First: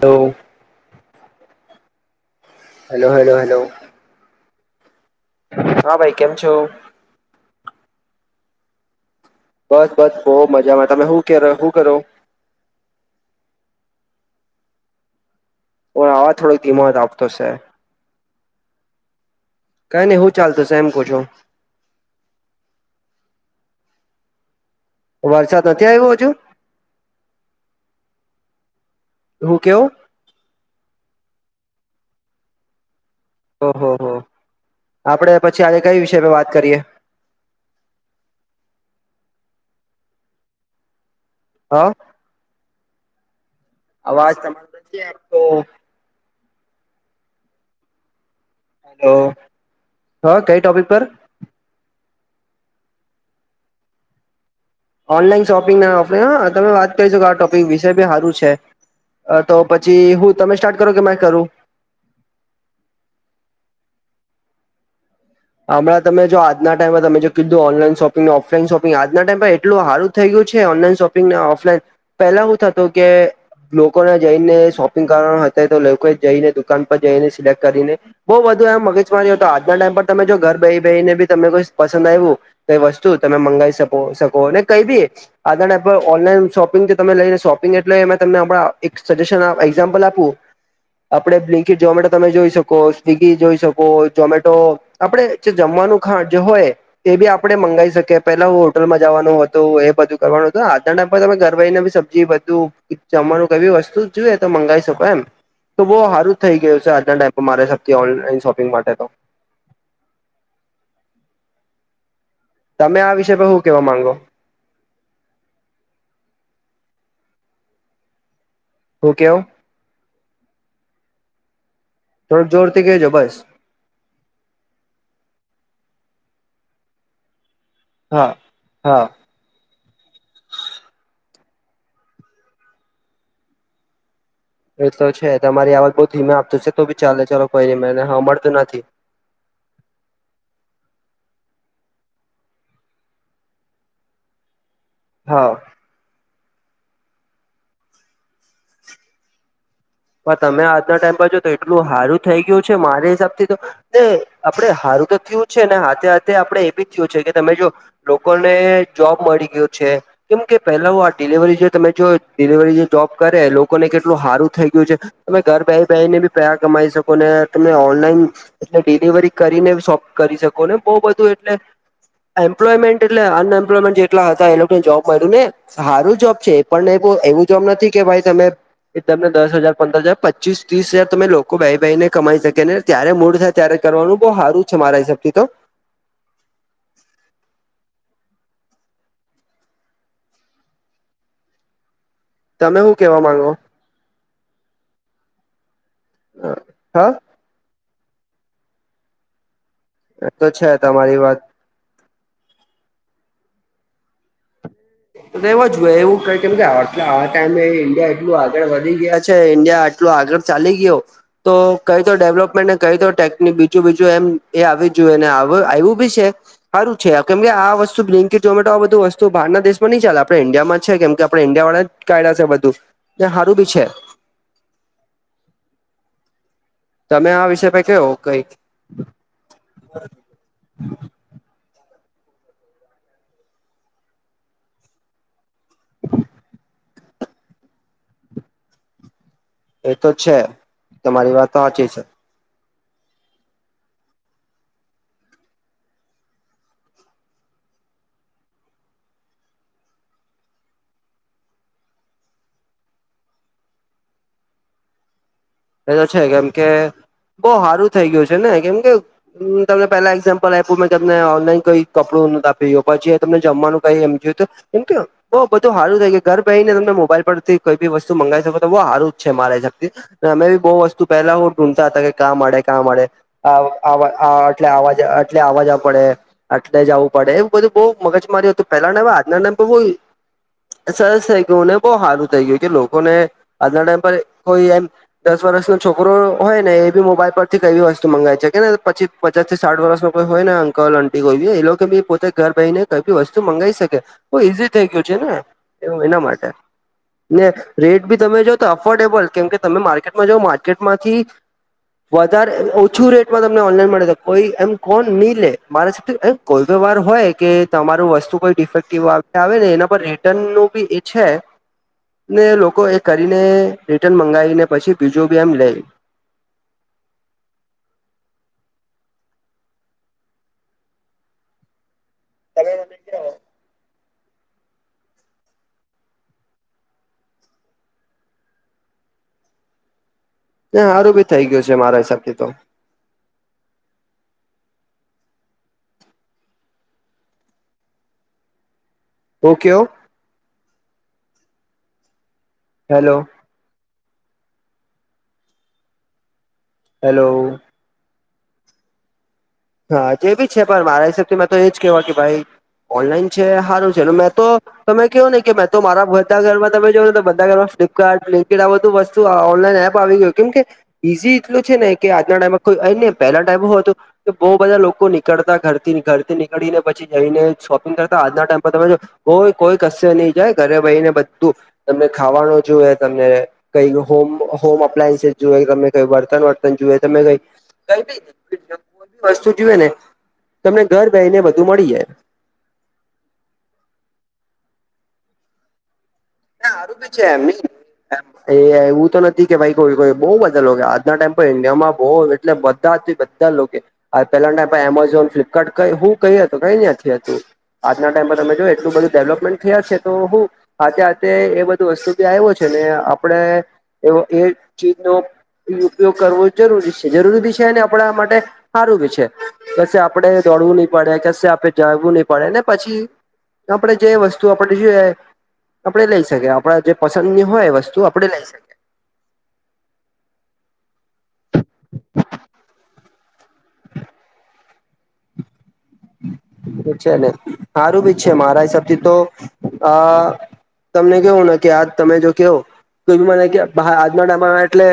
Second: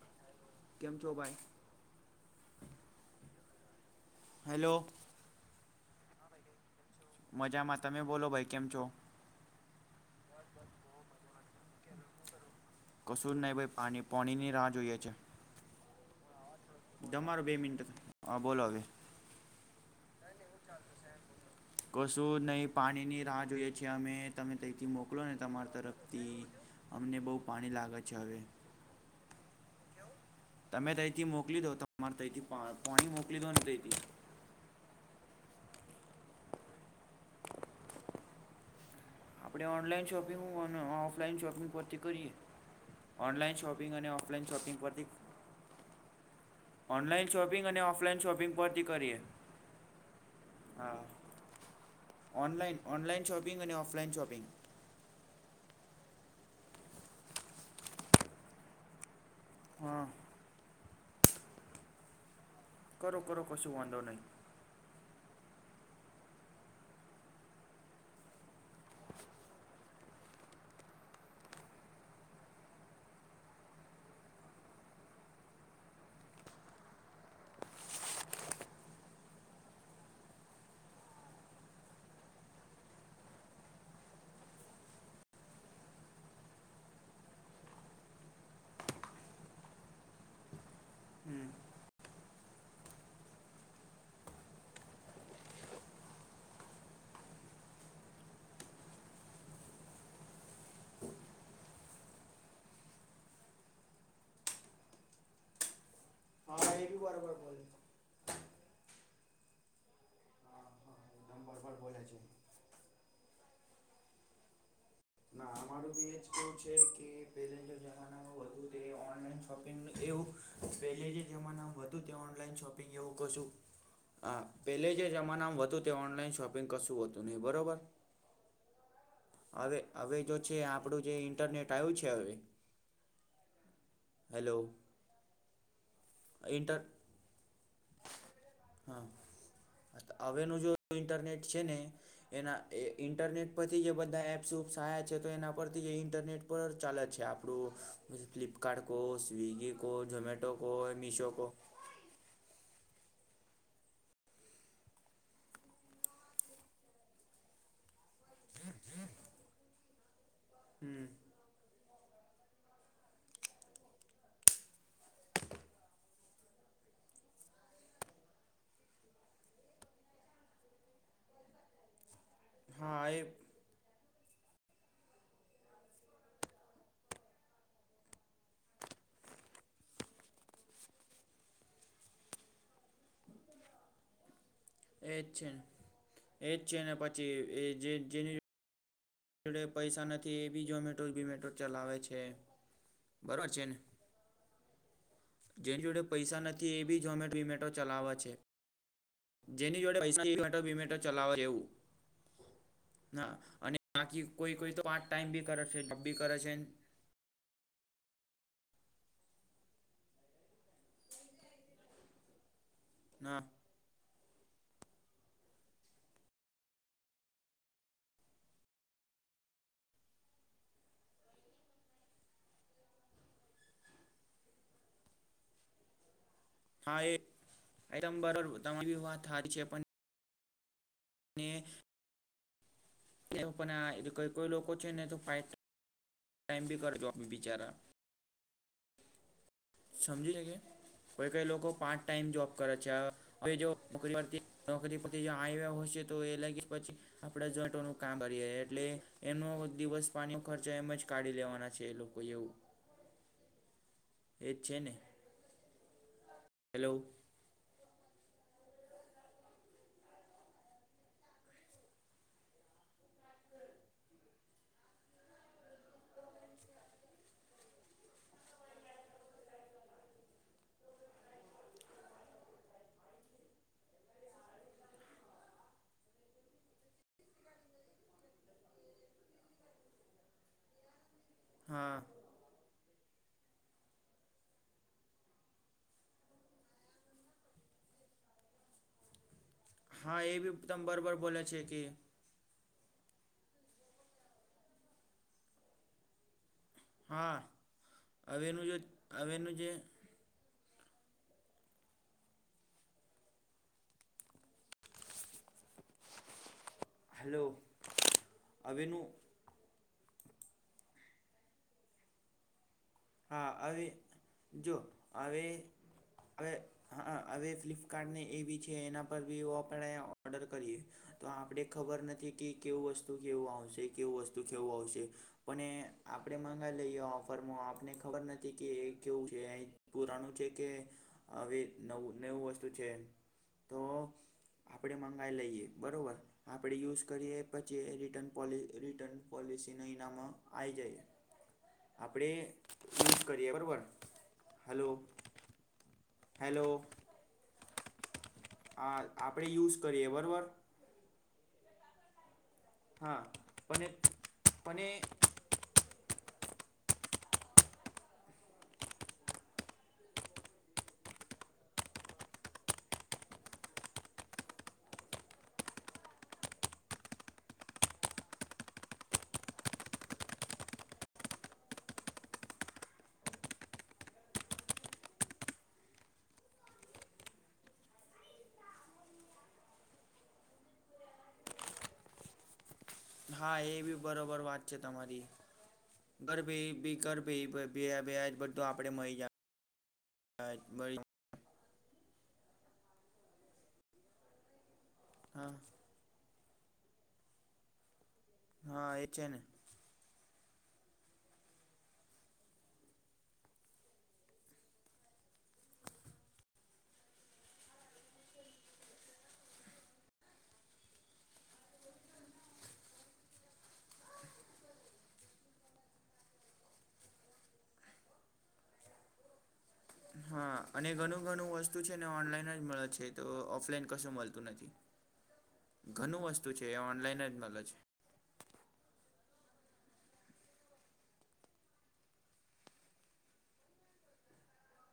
હાલો કેમ છો ભાઈ? હલો હલો હલો હેલો હા ભાઈ કેમ છો મજામાં, તમે બોલો ભાઈ, કેમ છો? બસ બસ બો મજામાં તમે હું કેરો, હું કરો? કશું જ નહીં ભાઈ પાણી, પોણીની રાહ જોઈએ છે. આવા થોડોક ધીમો જ આપતો તમારો છે બે મિનટ, હા બોલો હવે કઈની, હું ચાલતો એમ પૂછું? કશું નહીં પાણીની રાહ જોઈએ છે અમે, તમે તઈથી મોકલો ને વરસાદ તમારા નથી આવ્યો હજુ તરફથી. અમને બહુ પાણી લાગે છે હવે હું કેવો? તમે તઈથી મોકલી દો, તમારે તઈથી, પાણી મોકલી દો ને તઈ ઓહો થી હો આપડે પછી આજે કઈ વિષય પર વાત કરીએ? આપડે ઓનલાઈન શોપિંગ હું ઓફલાઈન શોપિંગ હા પરથી કરીએ. ઓનલાઈન શોપિંગ અને અવાજ ઓફલાઈન શોપિંગ તમારો નથી પરથી આપતો ઓનલાઈન શોપિંગ અને ઓફલાઈન શોપિંગ. પરથી હેલો કરીએ. હા કઈ ટોપિક હા. પર ઓનલાઈન ઓનલાઈન શોપિંગ અને ઓફલાઈન શોપિંગ. ઓનલાઈન શોપિંગ ના ઓફલાઈન હા, તમે વાત કરી શકો કે આ ટોપિક વિષય બી, સારું છે. તો પછી હા હું તમે સ્ટાર્ટ કરો કે મે કરું? કરો કરો કશું વાંધો નઈ. હમણાં તમે જો આજના ટાઈમેમાં તમે જો કીધું ઓનલાઈન શોપિંગને ઓફલાઈન શોપિંગ આજના ટાઈમમાં એટલુ હારુ થઈ ગયું છે ઓનલાઈન શોપિંગ ને ઓફલાઈન. પેલા હું થતું કે લોકોને જઈને શોપિંગ કરવાનું હતા તો લોકો જઈને દુકાન પર જઈને સિલેક્ટ કરીને બો બધુ એમ મગજમારી હતો આજના ટાઈમ પર તમે જો ઘર બેહ બેહી ને બી તમને કોઈ પસંદ આવ્યું કઈ વસ્તુ તમે મંગાવી શકો શકો ને કઈ બી આધ ઓનલાઈન શોપિંગ તમે લઈને શોપિંગ એટલે તમને એક સજેશન એઝામ્પલ આપું. આપડણે હમ બ્લિંકી જોમેટો તમે જોઈ શકો સ્વિગી જોઈ શકો ઝમેટો આપડે જે જમવાનું ખાણ જે હોય. એ બી આપણે મંગાવ શકીએ પેલા હું હોટલમાં જવાનું હતું એ બધું કરવાનું હતું આજના ટાઈમ પર તમે ઘર ભાઈને બી સબ બધું જમવાનું કઈ બી વસ્તુ જોઈએ તો મંગાવી શકો એમ, તો બહ હારું થઈ ગયું છે. આજના ટાઈમ પર મારે સથી ઓનલાઈન શોપિંગ માટે તો. એકદમ બરબર બોલાય છે. તમે આ વિષય ભ શું કેવા માંગો? [unintelligible] હું કેવો એવું પહેલે જે જમાનામાં હતું તે્યા થોડુંક ઓનલાઈન જોરથી શોપિંગ કહેજો એવું બસ કશું હા પહેલે જે જમાનામાં હતું તે ઓનલાઈન શોપિંગ કશું હતું નહીં બરાબર. હા હા. હવે હવે જો છે આપણું જે ઇન્ટરનેટ આવ્યું છે હવે. હેલો એ તો છે તમારી આવાજ બઉ ધીમે આપતો છે ઇન્ટર તો બી ચાલે ચાલ કોઈ રમેને મળતું નથી. હા હવેનું જો ઈન્ટરનેટ છે ને, એના ઇન્ટરનેટ પરથી જે બધા એપ શુ સહાય છે તો હા એના પર ઇન્ટરનેટ પર ચાલે છે, આપડું ફ્લિપકાર્ટ કોહો સ્વિગી. કો ઝોમેટો પણ તમે કો આજના ટાઈમ પર મીશો જો કો તો એટલું સારું થઈ ગયું છે મારા હિસાબથી તો આપડે સારું તો થયું છે ને હાથે હાથે આપડે એ બી થયું છે કે તમે જો લોકોને જોબ મળી ગયો છે, કેમ કે પેલા હ હમ આ ડિલિવરી જે તમે જો ડિલિવરી જે જોબ કરે લોકોને કેટલું સારું થઈ ગ તમે ઘર બે બેને બી પેસા કમાઈ શકો તમે ઓનલાઈન એટલે ડિલિવરી કરીને શોપ કરી શકો ને બહ બધું એટલે હા એમ્પ્લોયમેન્ટ એટ એ અન એમ્લોમેન્ટ કેટલા હતા એ લોકોને જોબ મળ્યું ને સારું જોબ છે પણ એવું જોબ નથી કે ભાઈ તમે એ તમને દસ હજાર, પંદર હજાર, પચીસ, ત્રીસ હજાર તમે લોકો બેહી બેહીને કમાઈ શકે ને ત્યારે મૂળ થાય, ત્યારે કરવાનું બહ હારું છે મારા એજ હિસાબથી તો છે ને એજ છે ને પછી એ જે જેની જેને પૈસા નથી એ બી ઝોમેંટો બીમેટો ચલાવે છે. તમે શું કેવા બરોબર માંગો છેને જેની જોડે પૈસા નથી એ બી હા ઝોમટ બીમેટ ચલાવે છે જેની જોડે પૈસા તો ઝોમેટો છે બીમેટો તમારી ચલાવો વાત છે એવું હા અને બાકી કોઈ કોઈ તો પાર્ટ ટાઈમ બી કરે છે, જોબ બી કરે છે. એટલે આ ટાઈમે ઇન્ડિયા એટલું આગળ વધી ગયા છે ઇન્ડિયા એટલું આગળ ચાલી ગયો તો કઈ તો ડેવલપમેન્ટ કઈ તો હા ટેકની બી બીજું બીજું એમ એ આવી જ જોઈએ ને આવ આવ્યું બી છે હારું છે કેમકે આ વસ્તુ બ્લન્કી ઝોમેટો આ બધું વસ્તુ બહારના દેશ ની ચાલે, આપડા ઈન્ડિયા માં છે કેમકે આપડે ઈન્ડિયા વાળા જ કાઢ્યું છે આ બધું ને હારું ભી છે હા એ તમે આ વિષય પર કયો એકદમ કઈક બરોબર તમારી વાત હાચી છે. ને એ લોકોના કોઈ કોઈ લોકો છે ને પાર્ટ ટાઈમ ભી કર જોબ ભી બેચારા એ તો સમજી છે કે કોઈ તમારી કઈ વાત તો લોકો સાચી છે પાર્ટ ટાઈમ જોબ કરે છે, અહ હવે જો નોકરી પરથી, નોકરી પરથી આવ્યા હશે તો એ [unintelligible] પછી આપણા ઝોમેંટોનું કામ કરીએ એટલે એનો દિવસ પાણીનો ખર્ચ એમજ કાઢી લેવાના છે એ લોકો એવું એજ છેને એતો છે, કેમકે બો સારું થઇ ગયું છે ને, કેમકે હું તમને પેલા એક્ઝામ્પલ આપ્યું મેં તમને ઓનલાઈન કોઈ કપડું આપ્યું પછી તમને જમવાનું કઈ એમ જોયું તો એમ [unintelligible] બવ બધું હારું થઈ ગયું ઘર બહી ને તમે મોબાઈલ પરથી કોઈ બીસ્તુ મંગાવી શકો તો બ સારું જ છે મારા હિસાબથી. અમે બી બહુ વસ્તુ પહેલા હુ ગુમતા તા કે કા મળે કાં મળે. આ આવ આવ એટલે અવાજ આપડે. આટલે જવું પડે એ બધું બહુ મગજમારી હતું પેલાના [unintelligible] આજના [unintelligible] સરસ થઇ ગયુંને બહુ હા હારું થઇ ગયું કે લોકોને આજના ટાઈમ પર કોઈ એમ દસ વર્ષનો છોકરો હોય ને એ બી મોબાઈલ પરથી કઈ વસ્તુ મંગાવાય છે કે ને પછી પચાસ થી સાઠ વર્ષ નું હા કોઈ એ હોય બી ને તમે અંકલ બરોબર આટી કોઈ બોલે બી છે એ કે લોકો બી પોતે ઘર બેઈ ને કઈ બી વસ્તુ મંગાવી શકે બહુ ઈઝી થઈ ગયું છે ને એના માટે. હા ને રેટ બી તમે જાવ હવેનું તો જે અફોર્ડેબલ કેમ હવેનું કે જે તમે માર્કેટમાં જાવ માર્કેટમાંથી વધારે ઓછું રેટમાં તમને ઓનલાઈન મળે તો કોઈ એમ કોણ મિલેે મારેમ કોઈ પણ વાર હોય હલો કે તમારું વસ્તુ કોઈ હવેનું ડિફેક્ટિવ આવ આવે ને એના પર રિટર્ન નું બી એ છે ને લોકો એ કરીને રિટર્ન મંગાવીને પછી બીજું બી આવી એમ લે હવે હાક હવે ફ્લિપકાર્ટ ને એવી છે એના પર આપણે ઓર્ડર કરીએ. તો આપડે ખબર નથી કે કેવું વસ્તુ કેવું આવશે. કેવું વસ્તુ કેવું આવશે પણ એ આપણે મગાવ લઈએ ઓફરમાં આપને ખબર નથી કે એ કેવું છે પુરાણું છે કે હારું બી થઈ આવી ગયું છે મારા નવું હિસાબથી નવું તો વસ્તુ છે તો આપણે મંગાઈ લઈએ બરોબર, આપણે યુઝ કરીએ પછી રિટન પોલ રિટર્ન હું પોલિસી કયો ની ઇનામ આવી જાય. આપણે હાલો. [unintelligible] હલો. હેલો. હેલો. આલ આપડે યુઝ કરીએ હા, જે બરોબર બી છે પણ મારા હિસાબથી મે તો એજ કેવા કે ભાઈ હા ઓનલાઈન છે પણ એ હારું છે ને મેં તો પણ તમે એ કો ને કે મે તો તો મારા બધા ઘરમાં તમે જો ને બધા ઘરમાં ફ્લિપકાર્ટ, બ્લિંકિટ આ બધું વસ્તુ ઓનલાઈન એપ આવી ગયું કેમકે ઈઝી એટલું છે ને કે આજના ટાઈમમાં કોઈ ને પહેલા ટાઈમ હોય તો કે બો બધા લોકો નીકળતા ઘરથી, ઘરથી નીકળીને પછી જઈને શોપિંગ કરતા. આજના ટાઈમ પર તમે જો કોઈ કોઈ કશેની જાય, ઘરે બેહીને બધું તમને ખાવાનું જોએ તમને કઈ હોમ હોમ એપ્લાયન્સીસ જોએ તમે કઈ વર્તન વર્તન જોુએ, તમે કઈ કઈભી વસ્તુ જોુએને તમને ઘર બેહીને બધું મળી જાય. હા, એ બી બરોબર વાત છે તમારી. ઘર બે ના હારું બી ઘર છે બે એમ બે બે જ બધું આપણે એવું મળી તો નથી કે ભાઈ કોઈ કો બો જાય બધા [unintelligible] કે મળી. આજના ટાઈમ ઇન્ડિયામાં બો એટલે બધાથી બધા લોકો પેલા ટાઈમ એમેઝોન હા ફ્લિપકાર્ટ કઈ હું કઈ હતું, કઈ નથી હતું. આજના ટાઈમ પર તમે જો હા એટલું એ બધું છે ને ડેવલપમેન્ટ થયા છે તો હું આજે તે એ બધું વસ્તુ બી આવ્યો છે ને આપડે એ એ ચીજનો એ ઉપયોગ કરવો જરૂરી છે, જરૂરી બી છે આપડા માટે હારુ ભી છે, કશે આપડે દોડવુંની પડે, કશે આપડે જવુંની પડે ને પછી આપણે જે વસ્તુ આપણેને જોઈએ આપડે લઈ શકીએ આપડા જે પસંદ ની હોય વસ્તુ આપડે લઈ શકીએ હા અને ઘણું ઘણું વસ્તુ છે ને ઓનલાઈન જ મળે છે, તો ઓફલાઈન કશું મળતું નથી. ઘણું વસ્તુ છે એ ઓનલાઈન ને જ મળે છે. સારું બી છે મારા હિસાબથી તો અહ તમને કેવું ને કે આ તમે જો કેવ તો બી મને આજના ટાઈમ એટલે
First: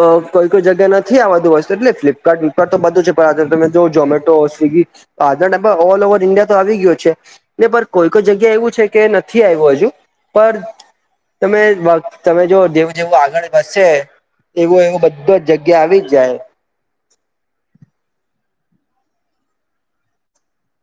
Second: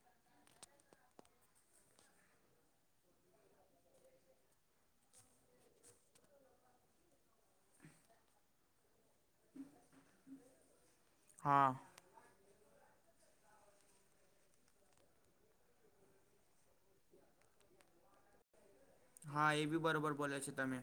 અહ કોઈ કોઈ જગ્યા નથી આવાતું વસ્તુ એટલે ફ્લિપકાર્ટ વ્લપકાર્ટ તો બધું છે પણ આજે તમે જો Zomato Swiggy [unintelligible] all over India તો આવી ગયો છે. ન પર કોઈ કોઈ જગ્યા એવું છે કે નથી આવ્યું હજુ પણ તમે હા [unintelligible] તમે જો જેવું જેવું આગળ બનશે એવું એવું બધાજ જગ્યા આવી જ જાય હા, એ બી બરોબર બોલે છે તમે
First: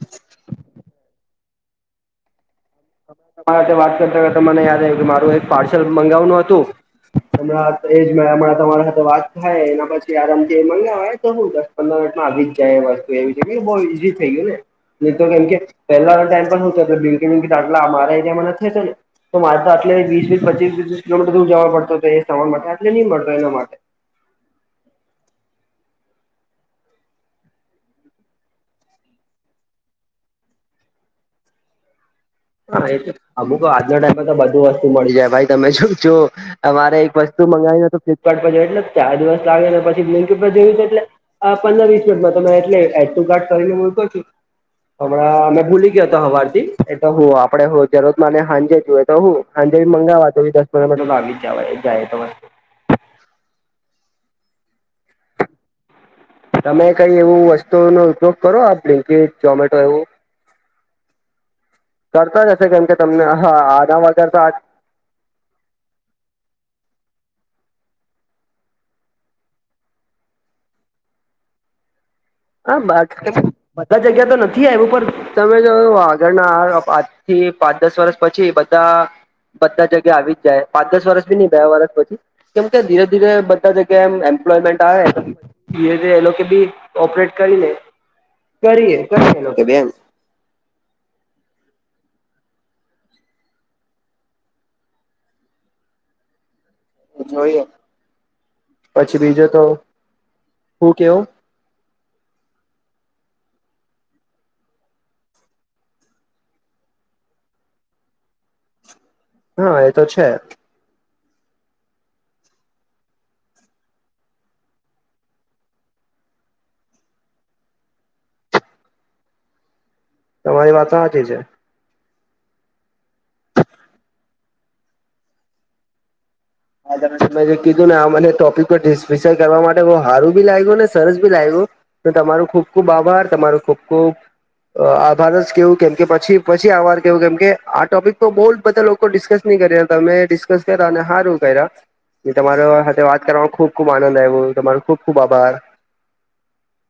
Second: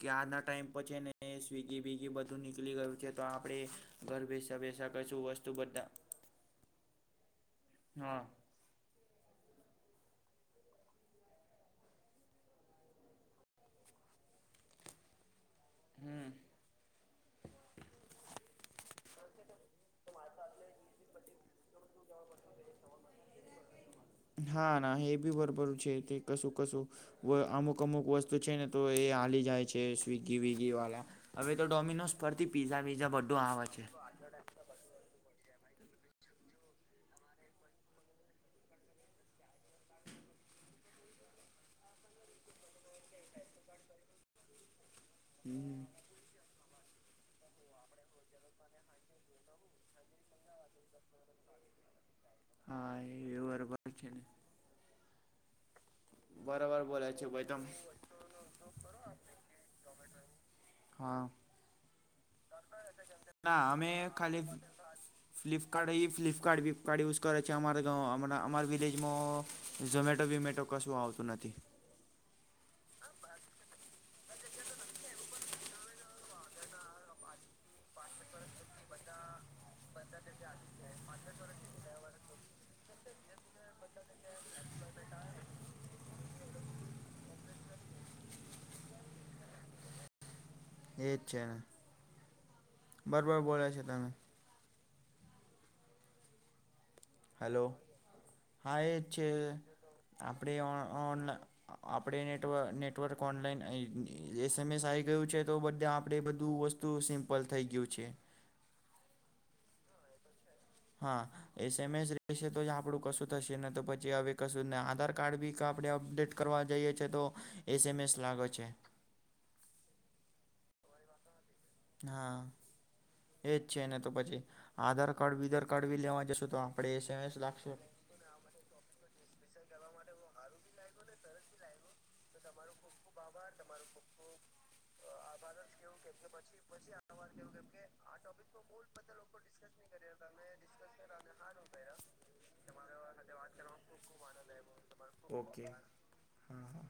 કે આજના ટાઈમ પછ છે ને સ્વિગી બીગી બધું નીકળી ગયું છે તો તમારા આપણે સાથે વાત ઘર કરતા બેસા મને યાદ બેસા આવ્યું કે કશું મારું એક વસ્તુ પાર્સલ બધા મંગાવવાનું હતું અમના એજ હા મેં અમના તમારી હાથે વાત થાય એના પછી આરામથી એ મંગાવાય તો હું દસ પંદર મિનિટમાં આવીજ જાય બસ તો એ છે, બો ઈઝી થઈ ગયું ને નહી તો કેમકે પહેલાના હમ ટાઈમ શું થતું બટલા મારા એરિયામાં નથી થતો ને તો મારે તો આટલી વીસ વીસ પચીસ વી ત્રીસ કિલોમીટર દૂર જવા પડું હતો એ સવાર માટે, આટલે ની મળતો એના માટે હા ના એ બી ભરોબર છે તે કશું કસું અમુક અમુક વસ્તુ છે ને તો એ હલી જાય છે સ્વીગી વિગી વાલા હવે તો ડોમિનોઝ પરથી પીઝા હા વિઝા એ બધું અમુક આવે છે. આજના ટાઈમમાં તો બધું મળી જાય ભાઈ તમે જોજો અમારે એક વસ્તુ મંગાવી તો ફ્લિપકાર્ટ પર જો એટલે ચાર દિવસ લાગે ને પછી બ્લિંકિટ જોયું છેું એટલે આ પંદર વીસ મિનિટમાં તમે એટલે એ તું કાર્ટ કરીને મૂકો છો હમણાં મે હમ ભૂલી ગયો તો હવારથી એ તો હું આપડે હો જરૂર માને હાંજે જો હોય તો હું હાંજે મંગાવવા તો દસ પંદ આવી જાય તો હા, એ ભી બરોબર છે ને બરોબર તમે બોલે કઈ છે એવું ભાઈ તમે વસ્તુનો ઉપયોગ કરો આ બ્લિંકીટ, ઝોમેટો એવું? હા કરતા જ હશે કેમ કે તમને હા ના અમે આના વગર તો ખાલી આજ ફ્લિપકાર્ટ એ ફ્લિપકાર્ટ વ્લિપકાર્ટ યુઝ કરે છે અમા ગંવ અમારા વિલેજમાં ઝોમેટો વોમેટો કશું આવતું નથી. હા, બા બધા જગ્યા તો નથી આવ્યું પણ તમે જો આગળના પાછળ થી પાંચ દસ વર્ષ પછી બધા બધા જગ્યા આવી જ જાય પાંચ દસ વરષ બી નહી બે વરષ પછી, કેમ ધીરે ધીરે બધા જગ્યા એમ એમ્પ્લોયમેન્ટ આવે ધીરે ધીરે એ લોકોકે બી ઓપરેટ કરી લે. કરીએ કરીએ લોકો કે બેન. એ જ છે, ને બરાબર બોલે છે તમે. હેલો જોઈએ હા એ જ પછી છે, બીજું તો આપણે ઓ હું કેવું ઓનલા આપણે નેટવ નેટવર્ક ઓનલાઈન એસ-એમ-એસ આ આવી ગયું છે તો બધા આપણે બધું વસ્તુ સુ સિમ્પલ થઈ ગયું છે. હા એ તો છે. હા એસ એમ એસ રહેશે તો આપણું કશું થશે ને તો પછી હવે કશું આધાર કાર્ડ બી આપડણે અપડેટ કરવા જઈએ છે તો, એસ એમ એસ લાગે છે. તમારી વાત સાચી છે. હા, એજ છેને તો પછી, આધાર કાર્ડ બધર કાર્ડ બી લેવા જશો તો આપણે એસએમએસ હા જે લાગશે કીધું ને આ મને ટોપિક પર કરવા માટે બ સારું ભી લાગ્યું ને સરસ ભી લાગ્યું. તમારું ખુબ ખુબ આભાર તમારોું ખુબ ખુબ આભાર જ કેવું કેમ કે પછી-પછી આવાર કેવું કેમ કે આ ટોપિક બહુ બધા લોકો ડિસ્કસ નહી કર્યા તમે ડિસ્કસ કર્યા અને હારુ. તમારો સાથે વાત કરવાવામાં ખુબ ખુબ આનંદ આવ્યો, તમારો ખુબ ખુબ આભાર. હા-હા.